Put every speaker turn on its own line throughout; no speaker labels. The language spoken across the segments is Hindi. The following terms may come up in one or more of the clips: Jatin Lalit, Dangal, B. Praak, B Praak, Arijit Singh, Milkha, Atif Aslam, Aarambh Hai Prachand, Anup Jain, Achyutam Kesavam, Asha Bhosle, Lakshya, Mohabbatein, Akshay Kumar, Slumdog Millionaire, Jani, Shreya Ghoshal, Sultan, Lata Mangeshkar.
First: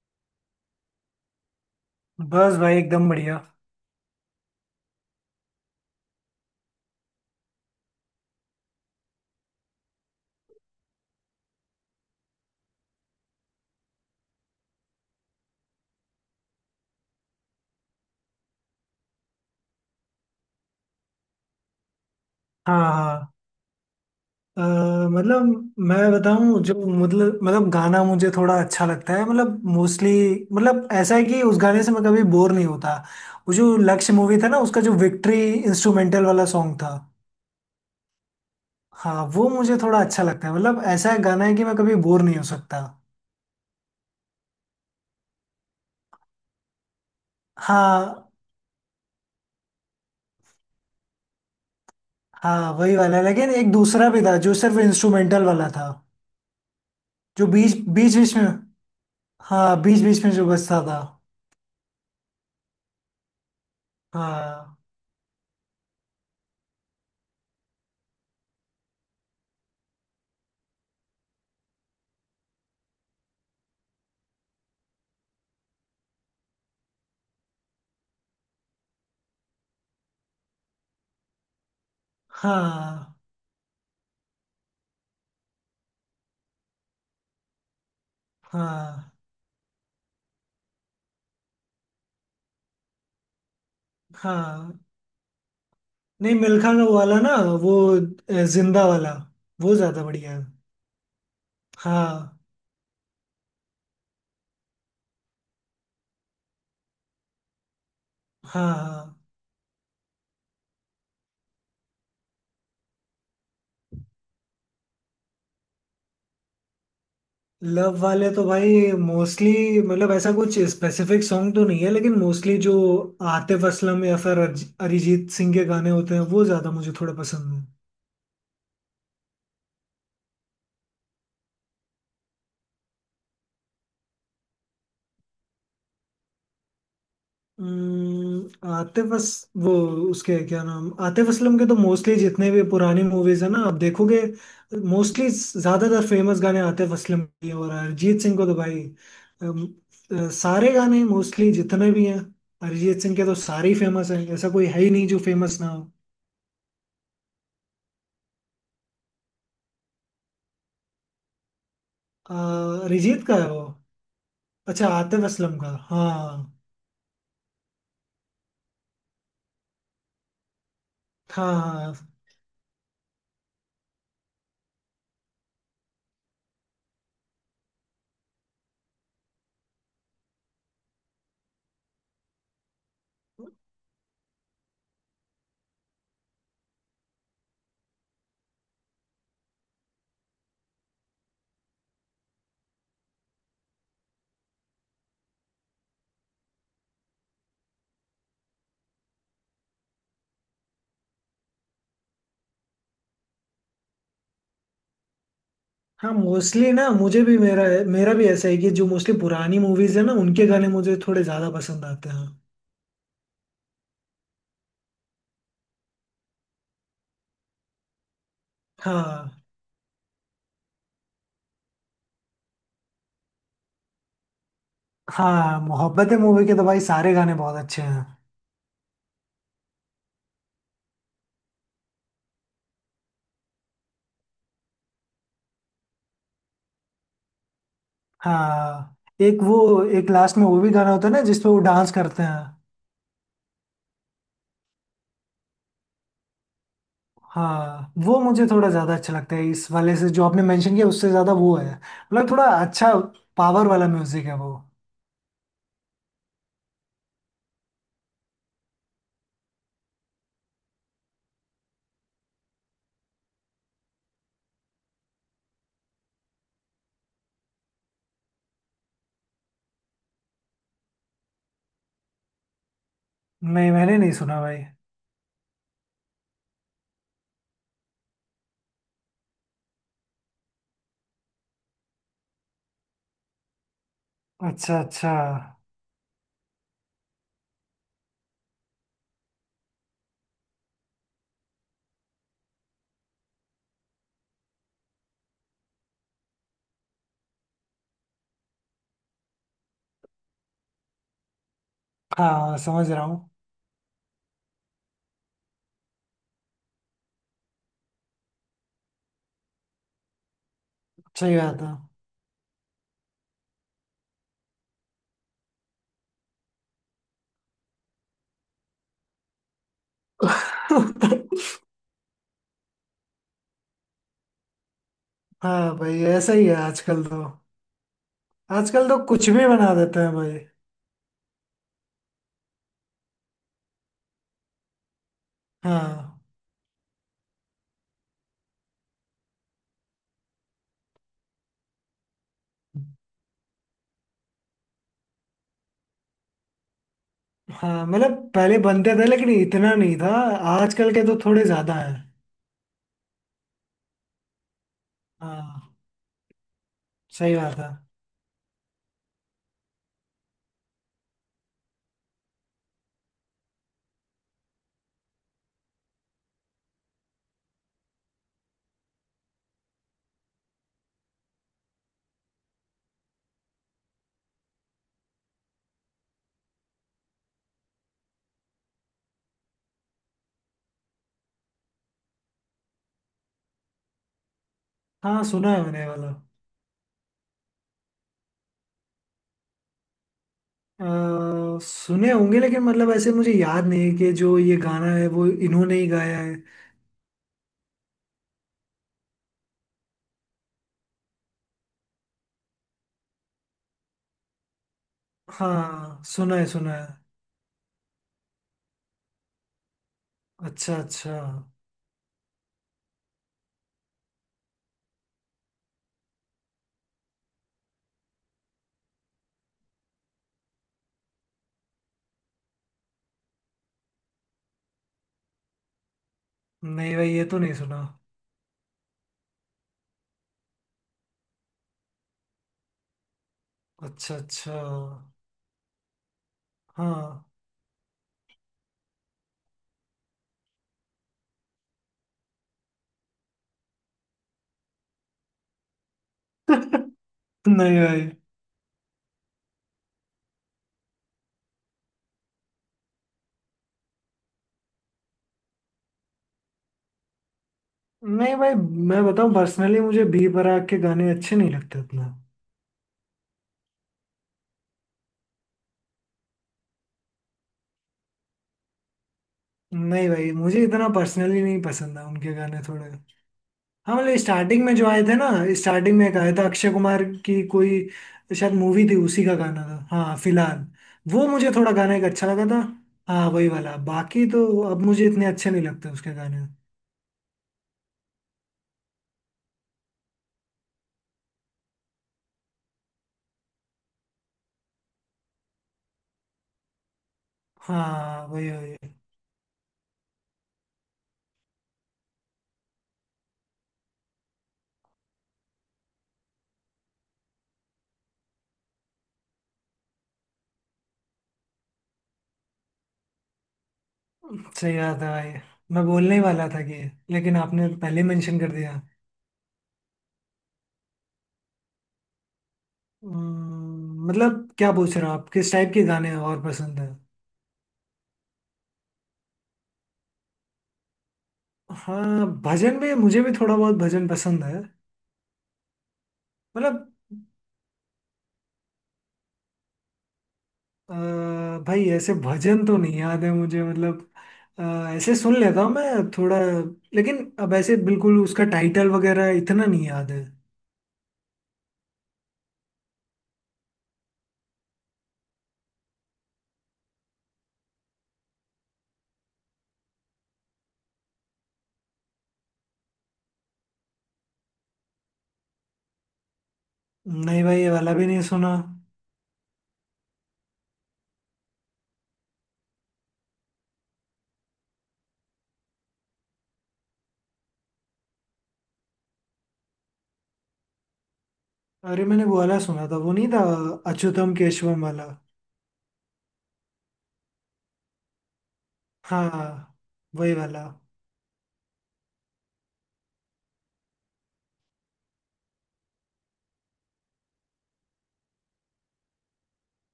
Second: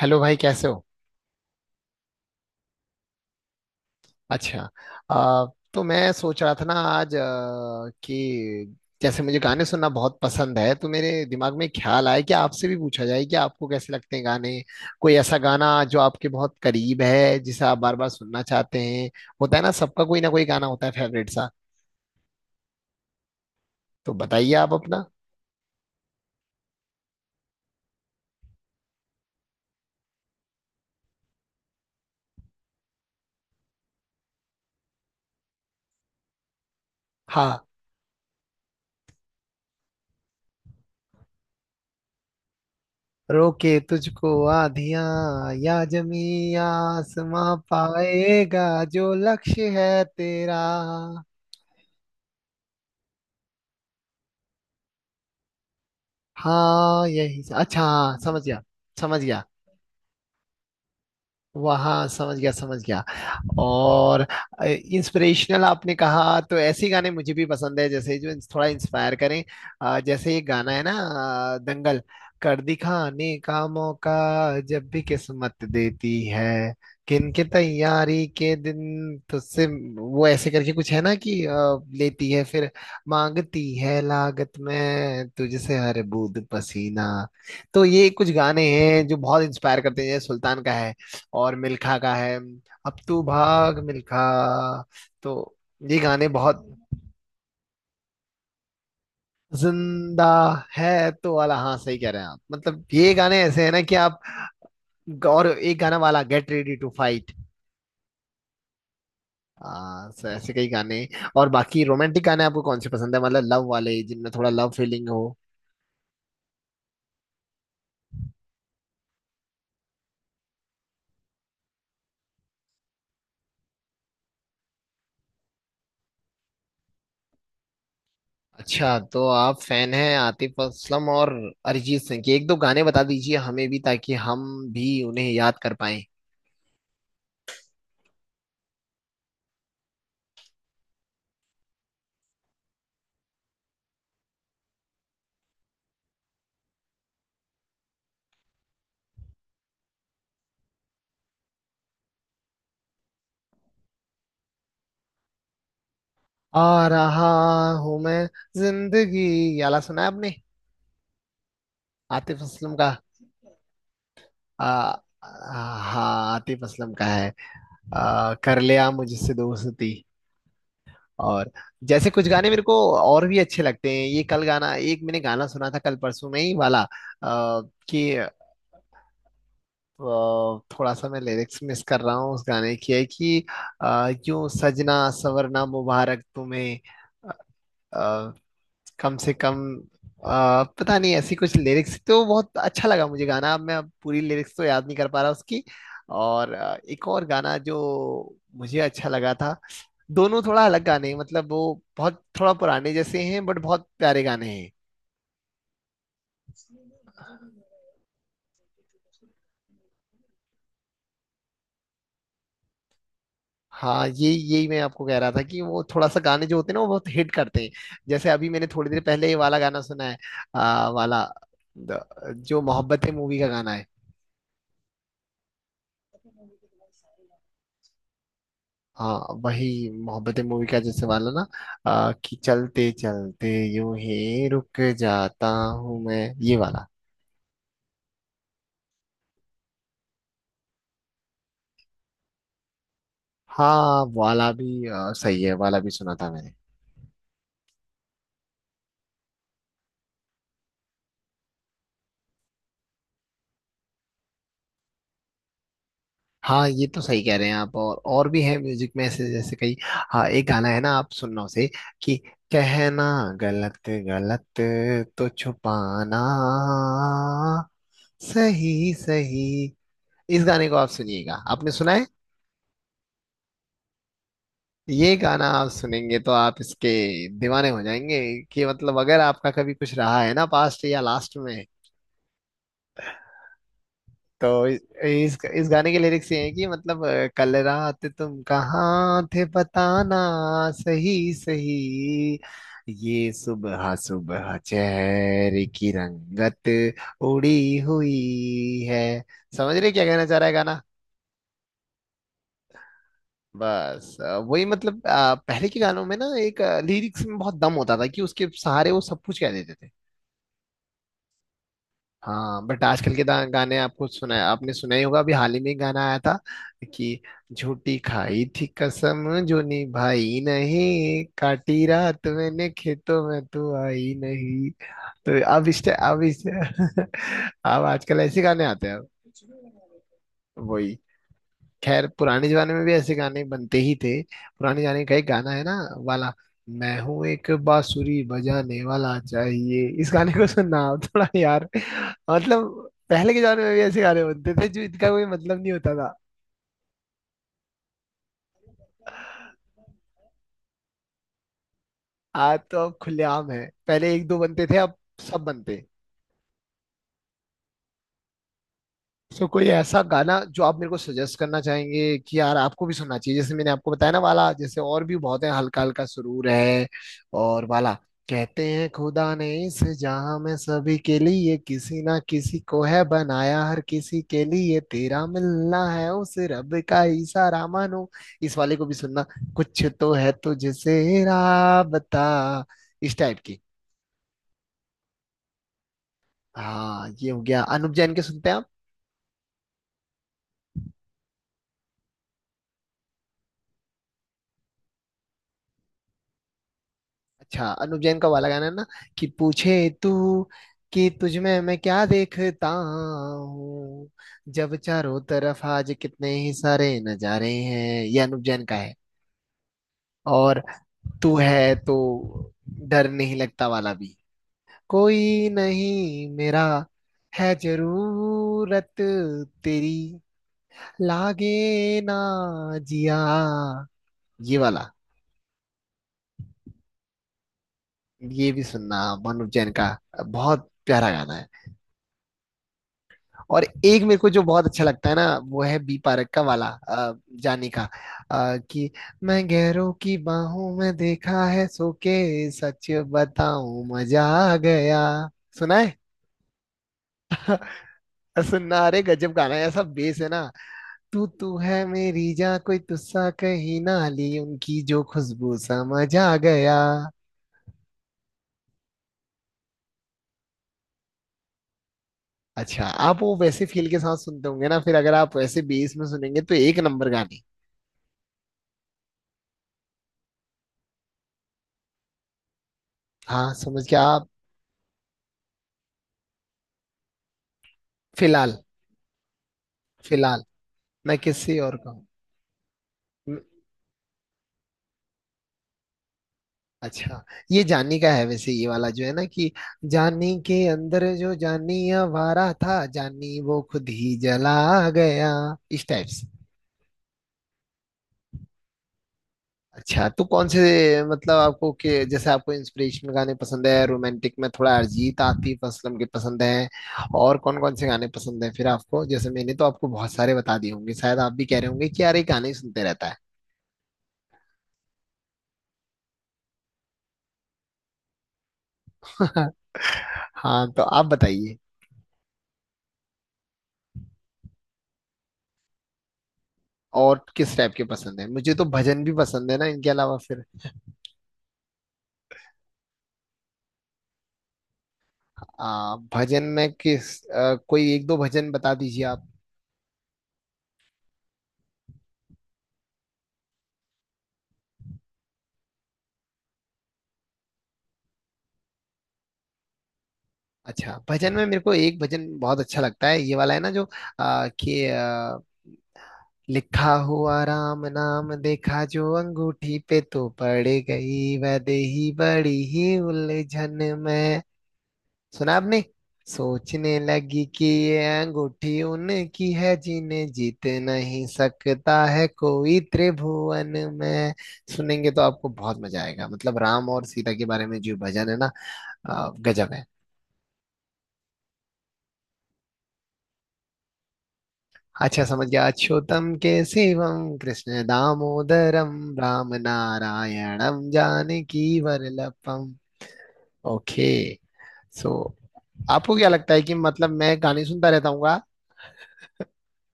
हेलो भाई, कैसे हो।
बस भाई एकदम बढ़िया।
अच्छा। अ, तो मैं सोच रहा था ना आज कि जैसे मुझे गाने सुनना बहुत पसंद है, तो मेरे दिमाग में ख्याल आया कि आपसे भी पूछा जाए कि आपको कैसे लगते हैं गाने। कोई ऐसा गाना जो आपके बहुत करीब है, जिसे आप बार बार सुनना चाहते हैं। होता है ना, सबका कोई ना कोई गाना होता है फेवरेट सा।
हाँ हाँ।
तो बताइए
अ,
आप अपना।
मतलब मैं बताऊं जो, मतलब गाना मुझे थोड़ा अच्छा लगता है, मतलब मोस्टली। मतलब ऐसा है कि उस गाने से मैं कभी बोर नहीं होता। वो जो लक्ष्य मूवी था ना, उसका जो विक्ट्री इंस्ट्रूमेंटल वाला सॉन्ग था,
हाँ।
हाँ वो मुझे थोड़ा अच्छा लगता है। मतलब ऐसा है, गाना है कि मैं कभी बोर नहीं हो सकता।
रोके तुझको आधियां, या जमी आसमां
हाँ
पाएगा जो लक्ष्य है तेरा।
हाँ, वही वाला, लेकिन एक दूसरा भी था जो सिर्फ इंस्ट्रूमेंटल वाला था।
हाँ, यही
जो बीच
अच्छा।
बीच
हाँ,
बीच
समझ
में।
गया, समझ गया।
हाँ, बीच बीच में जो बजता था।
वहाँ, समझ गया, समझ गया। और,
हाँ।
इंस्पिरेशनल आपने कहा, तो ऐसे गाने मुझे भी पसंद है, जैसे जो थोड़ा इंस्पायर करें। जैसे ये गाना है ना, दंगल। कर दिखाने का मौका जब भी किस्मत देती है, किनके तैयारी के दिन तुझसे। वो ऐसे करके कुछ है ना कि लेती है फिर,
हाँ।
मांगती है लागत में तुझसे हर बूंद पसीना। तो ये कुछ गाने हैं
हाँ।
जो बहुत इंस्पायर करते हैं, जैसे सुल्तान का है, और मिल्खा का है। अब तू भाग मिल्खा।
हाँ,
तो ये गाने
नहीं,
बहुत।
मिल्खा का वाला ना, वो जिंदा वाला, वो ज्यादा
जिंदा
बढ़िया है।
है तो वाला, हाँ सही कह रहे हैं
हाँ।
आप, मतलब ये गाने ऐसे हैं ना कि आप। और एक गाना वाला, गेट रेडी टू फाइट।
हाँ। हाँ,
So ऐसे कई गाने। और बाकी रोमांटिक गाने आपको कौन से पसंद है? मतलब लव वाले, जिनमें थोड़ा लव फीलिंग हो।
लव वाले तो भाई मोस्टली, मतलब ऐसा कुछ स्पेसिफिक सॉन्ग तो नहीं है, लेकिन मोस्टली जो आतिफ असलम या फिर अरिजीत सिंह के गाने होते हैं वो ज्यादा मुझे थोड़ा पसंद है।
अच्छा, तो आप फैन हैं आतिफ असलम और अरिजीत सिंह के। एक दो गाने बता दीजिए हमें भी, ताकि हम भी उन्हें याद कर पाए।
आतिफ अस, वो, उसके क्या नाम, आतिफ असलम के तो मोस्टली जितने भी पुरानी मूवीज है ना आप देखोगे, मोस्टली ज्यादातर फेमस गाने आतिफ असलम के हैं। और अरिजीत सिंह को तो भाई अम, सारे गाने मोस्टली जितने भी हैं, अरिजीत सिंह के तो सारे ही फेमस हैं, ऐसा कोई है ही नहीं जो फेमस ना हो।
आ रहा हूं मैं, जिंदगी, ये वाला सुना है आपने?
अ,
आतिफ असलम का।
अरिजीत का है वो।
आ,
अच्छा, आतिफ असलम का,
आ, हाँ,
हाँ।
आतिफ असलम का है। कर लिया मुझसे दोस्ती। और
हाँ हाँ।
जैसे कुछ गाने मेरे को और भी अच्छे लगते हैं, ये कल गाना एक मैंने गाना सुना था कल परसों में ही वाला, कि थोड़ा सा मैं लिरिक्स मिस कर रहा हूँ उस गाने की, है कि यूं सजना सवरना मुबारक तुम्हें, कम से कम, पता नहीं, ऐसी कुछ लिरिक्स, तो बहुत अच्छा लगा मुझे गाना। अब मैं अब पूरी लिरिक्स तो याद नहीं कर पा रहा उसकी। और एक और गाना जो मुझे अच्छा लगा था। दोनों थोड़ा अलग गाने हैं, मतलब वो बहुत थोड़ा पुराने जैसे हैं, बट बहुत प्यारे गाने हैं।
हाँ मोस्टली ना मुझे भी, मेरा मेरा भी ऐसा है कि जो मोस्टली पुरानी मूवीज है ना उनके गाने मुझे थोड़े ज्यादा पसंद आते हैं।
हाँ, ये यही मैं आपको कह रहा था कि वो थोड़ा सा गाने जो होते हैं ना, वो बहुत हिट करते हैं। जैसे अभी मैंने थोड़ी देर पहले ये
हाँ।
वाला गाना सुना है, वाला, द- जो मोहब्बतें मूवी का गाना है।
हाँ, मोहब्बतें मूवी के तो भाई सारे गाने बहुत अच्छे हैं।
हाँ, वही मोहब्बतें मूवी का, जैसे वाला ना कि चलते चलते यूं ही रुक जाता हूँ मैं, ये वाला।
हाँ, एक वो एक लास्ट में वो भी गाना होता है ना जिसपे वो डांस करते हैं।
हाँ वाला भी सही है, वाला भी सुना था मैंने।
हाँ वो मुझे थोड़ा ज्यादा अच्छा लगता है, इस वाले से जो आपने मेंशन किया उससे ज्यादा वो है, मतलब थोड़ा अच्छा पावर वाला म्यूजिक है वो।
हाँ, ये तो सही कह रहे हैं आप। और भी है म्यूजिक में ऐसे, जैसे कई। हाँ, एक गाना है ना, आप सुनना उसे, कि कहना गलत गलत तो छुपाना सही सही। इस गाने को आप सुनिएगा। आपने सुना है?
नहीं, मैंने नहीं सुना भाई।
ये गाना आप सुनेंगे तो आप इसके दीवाने हो जाएंगे। कि मतलब अगर आपका कभी कुछ रहा है ना पास्ट या लास्ट में, तो
अच्छा
इस
अच्छा।
इस इस गाने के लिरिक्स ये हैं कि मतलब कल रात तुम कहाँ थे, बताना सही सही। ये सुबह सुबह चेहरे की रंगत उड़ी हुई है। समझ रहे क्या कहना चाह रहा है गाना?
हाँ समझ रहा हूँ।
बस वही, मतलब पहले के गानों में ना एक लिरिक्स में बहुत दम होता था कि उसके सहारे वो सब कुछ कह देते थे।
सही बात
हाँ, बट आजकल के गाने, आपको सुना, आपने सुना ही होगा, अभी हाल ही में एक गाना आया था कि झूठी खाई थी कसम जो निभाई
है।
नहीं, काटी रात मैंने खेतों में तू आई नहीं। तो अब
हाँ
इस
भाई
अब
ऐसा
इस
ही है आजकल तो।
अब आजकल ऐसे गाने आते
आजकल
हैं
तो
अब।
कुछ भी बना देते हैं भाई।
वही। खैर, पुराने जमाने में भी ऐसे गाने बनते ही थे। पुराने जमाने का एक गाना है ना,
हाँ।
वाला, मैं हूं एक बांसुरी बजाने वाला। चाहिए इस गाने को सुनना आप थोड़ा यार। मतलब पहले के जमाने में भी ऐसे गाने बनते थे, जो इनका कोई मतलब नहीं होता था।
हाँ मतलब पहले बनते थे लेकिन इतना नहीं था, आजकल के तो थोड़े ज्यादा है।
आज तो अब खुलेआम है, पहले एक दो बनते थे, अब सब
हाँ।
बनते हैं।
सही बात है।
तो कोई ऐसा गाना जो आप मेरे को सजेस्ट करना चाहेंगे कि यार आपको भी सुनना चाहिए, जैसे मैंने आपको बताया ना वाला, जैसे और भी बहुत है, हल्का हल्का सुरूर है। और वाला, कहते हैं खुदा ने इस जहां में सभी के लिए किसी ना किसी को है बनाया, हर किसी के लिए तेरा मिलना है उस रब का इशारा मानो। इस वाले को भी सुनना, कुछ तो है तुझसे राबता, इस टाइप की।
हाँ सुना है मैंने ये वाला।
हाँ, ये हो गया, अनुप जैन के सुनते हैं।
सुने होंगे, लेकिन मतलब ऐसे मुझे याद नहीं है कि जो ये गाना है वो इन्होंने ही गाया है।
अच्छा, अनुप जैन का वाला गाना है ना, कि पूछे तू कि तुझ में मैं क्या देखता हूँ, जब चारों तरफ आज
हाँ
कितने
सुना है,
ही
सुना है।
सारे नजारे हैं। ये अनुप जैन का है। और,
अच्छा अच्छा।
तू है तो डर नहीं लगता वाला भी, कोई नहीं मेरा, है जरूरत तेरी, लागे ना जिया, ये वाला।
नहीं भाई, ये तो नहीं सुना।
ये भी सुनना, अनुप जैन का, बहुत प्यारा गाना है। और एक
अच्छा
मेरे को जो
अच्छा।
बहुत अच्छा लगता है ना, वो है बी पारक का वाला
हाँ।
जाने का, कि मैं गैरों की बाहों में देखा है सो के। सच बताऊं, मजा आ गया। सुना है?
नहीं भाई।
और सुनना, अरे गजब गाना है, ऐसा बेस है ना। तू तू है मेरी जान, कोई तुस्सा कहीं ना, ली उनकी जो खुशबू, समझ आ गया।
नहीं भाई, मैं बताऊं, पर्सनली मुझे बी बराक के गाने अच्छे नहीं लगते उतना।
अच्छा, आप वो वैसे फील के साथ सुनते होंगे ना, फिर अगर आप वैसे बेस में सुनेंगे तो एक नंबर गाने।
नहीं भाई, मुझे इतना पर्सनली नहीं पसंद है उनके गाने थोड़े।
हाँ, समझ
हाँ
के
मतलब
आप।
स्टार्टिंग में जो आए थे ना, स्टार्टिंग में एक आया था अक्षय कुमार की कोई शायद
फिलहाल,
मूवी थी, उसी का गाना था, हाँ,
फिलहाल
फिलहाल।
मैं
वो मुझे
किसी
थोड़ा
और का
गाना एक
हूँ।
अच्छा लगा था। हाँ
हम्म,
वही वाला, बाकी तो अब मुझे इतने अच्छे नहीं लगते उसके गाने।
अच्छा, ये जानी का है वैसे, ये वाला जो है ना कि जानी के अंदर जो जानी आवारा था, जानी वो खुद ही जला गया, इस टाइप से।
हाँ वही वही।
अच्छा, तो कौन से, मतलब आपको, के जैसे आपको इंस्पिरेशनल गाने पसंद है, रोमांटिक में थोड़ा अरिजीत आतिफ असलम के पसंद है, और कौन कौन से गाने पसंद है फिर आपको? जैसे मैंने तो आपको बहुत सारे बता दिए होंगे, शायद आप भी कह रहे होंगे कि यार ये गाने ही सुनते रहता है।
सही बात है भाई, मैं बोलने ही वाला था कि, लेकिन आपने पहले मेंशन कर दिया।
हाँ, तो आप बताइए।
मतलब क्या पूछ रहे हो आप, किस टाइप के गाने और पसंद है?
और किस टाइप के पसंद है? मुझे तो भजन भी पसंद है ना इनके अलावा फिर।
हाँ, भजन में मुझे भी थोड़ा बहुत भजन पसंद है।
भजन में
मतलब
किस, कोई एक दो भजन बता दीजिए आप।
अ, भाई ऐसे भजन तो नहीं याद है मुझे, मतलब अ, ऐसे सुन लेता हूँ मैं थोड़ा, लेकिन अब ऐसे बिल्कुल उसका टाइटल वगैरह इतना नहीं याद है।
अच्छा, भजन में मेरे को एक भजन बहुत अच्छा लगता है, ये वाला है ना जो कि लिखा हुआ राम नाम, देखा जो अंगूठी पे तो पड़ गई वैदेही बड़ी ही उलझन में। सुना आपने? सोचने
नहीं
लगी
भाई,
कि
ये वाला
ये
भी नहीं सुना।
अंगूठी उनकी है, जिन्हें जीत नहीं सकता है कोई त्रिभुवन में। सुनेंगे तो आपको बहुत मजा आएगा, मतलब राम और सीता के बारे में जो भजन है ना, गजब है।
अरे, मैंने वो वाला सुना था, वो नहीं था अच्युतम केशवम वाला?
अच्छा, समझ गया। अच्युतम केशवम कृष्ण दामोदरम, राम
हाँ वही वाला।
नारायणम जानकी वरलपम। ओके। सो, आपको क्या लगता है कि मतलब मैं गाने सुनता रहता हूँ, हाँ?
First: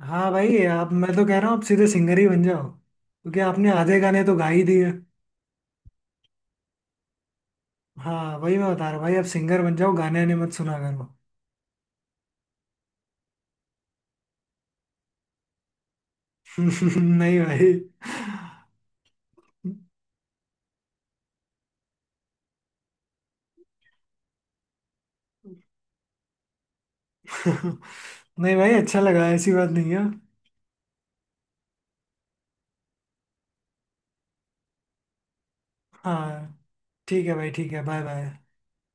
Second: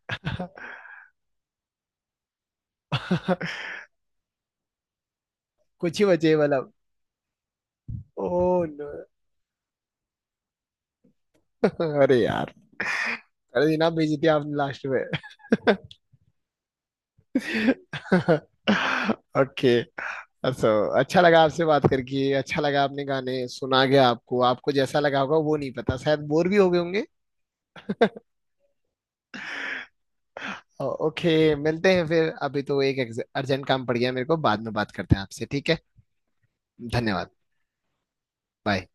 हाँ भाई, आप, मैं तो कह रहा हूँ आप सीधे सिंगर ही बन जाओ, क्योंकि आपने आधे गाने तो गा ही दिए।
कुछ ही बचे मतलब। ओ
हाँ वही मैं बता
नो,
रहा हूँ भाई, आप सिंगर बन जाओ, गाने आने मत सुना करो।
अरे यार, अरे ये ना भेजी थी आपने लास्ट में।
नहीं भाई।
ओके। सो, अच्छा लगा आपसे बात करके, अच्छा लगा आपने गाने सुना, गया आपको आपको जैसा लगा होगा वो नहीं पता, शायद बोर भी हो गए होंगे।
नहीं भाई, अच्छा लगा, ऐसी बात नहीं है।
ओके, मिलते हैं फिर। अभी तो एक अर्जेंट काम पड़ गया मेरे को, बाद में बात करते हैं आपसे, ठीक है।
हाँ ठीक
धन्यवाद।
है भाई, ठीक है, बाय बाय।
बाय।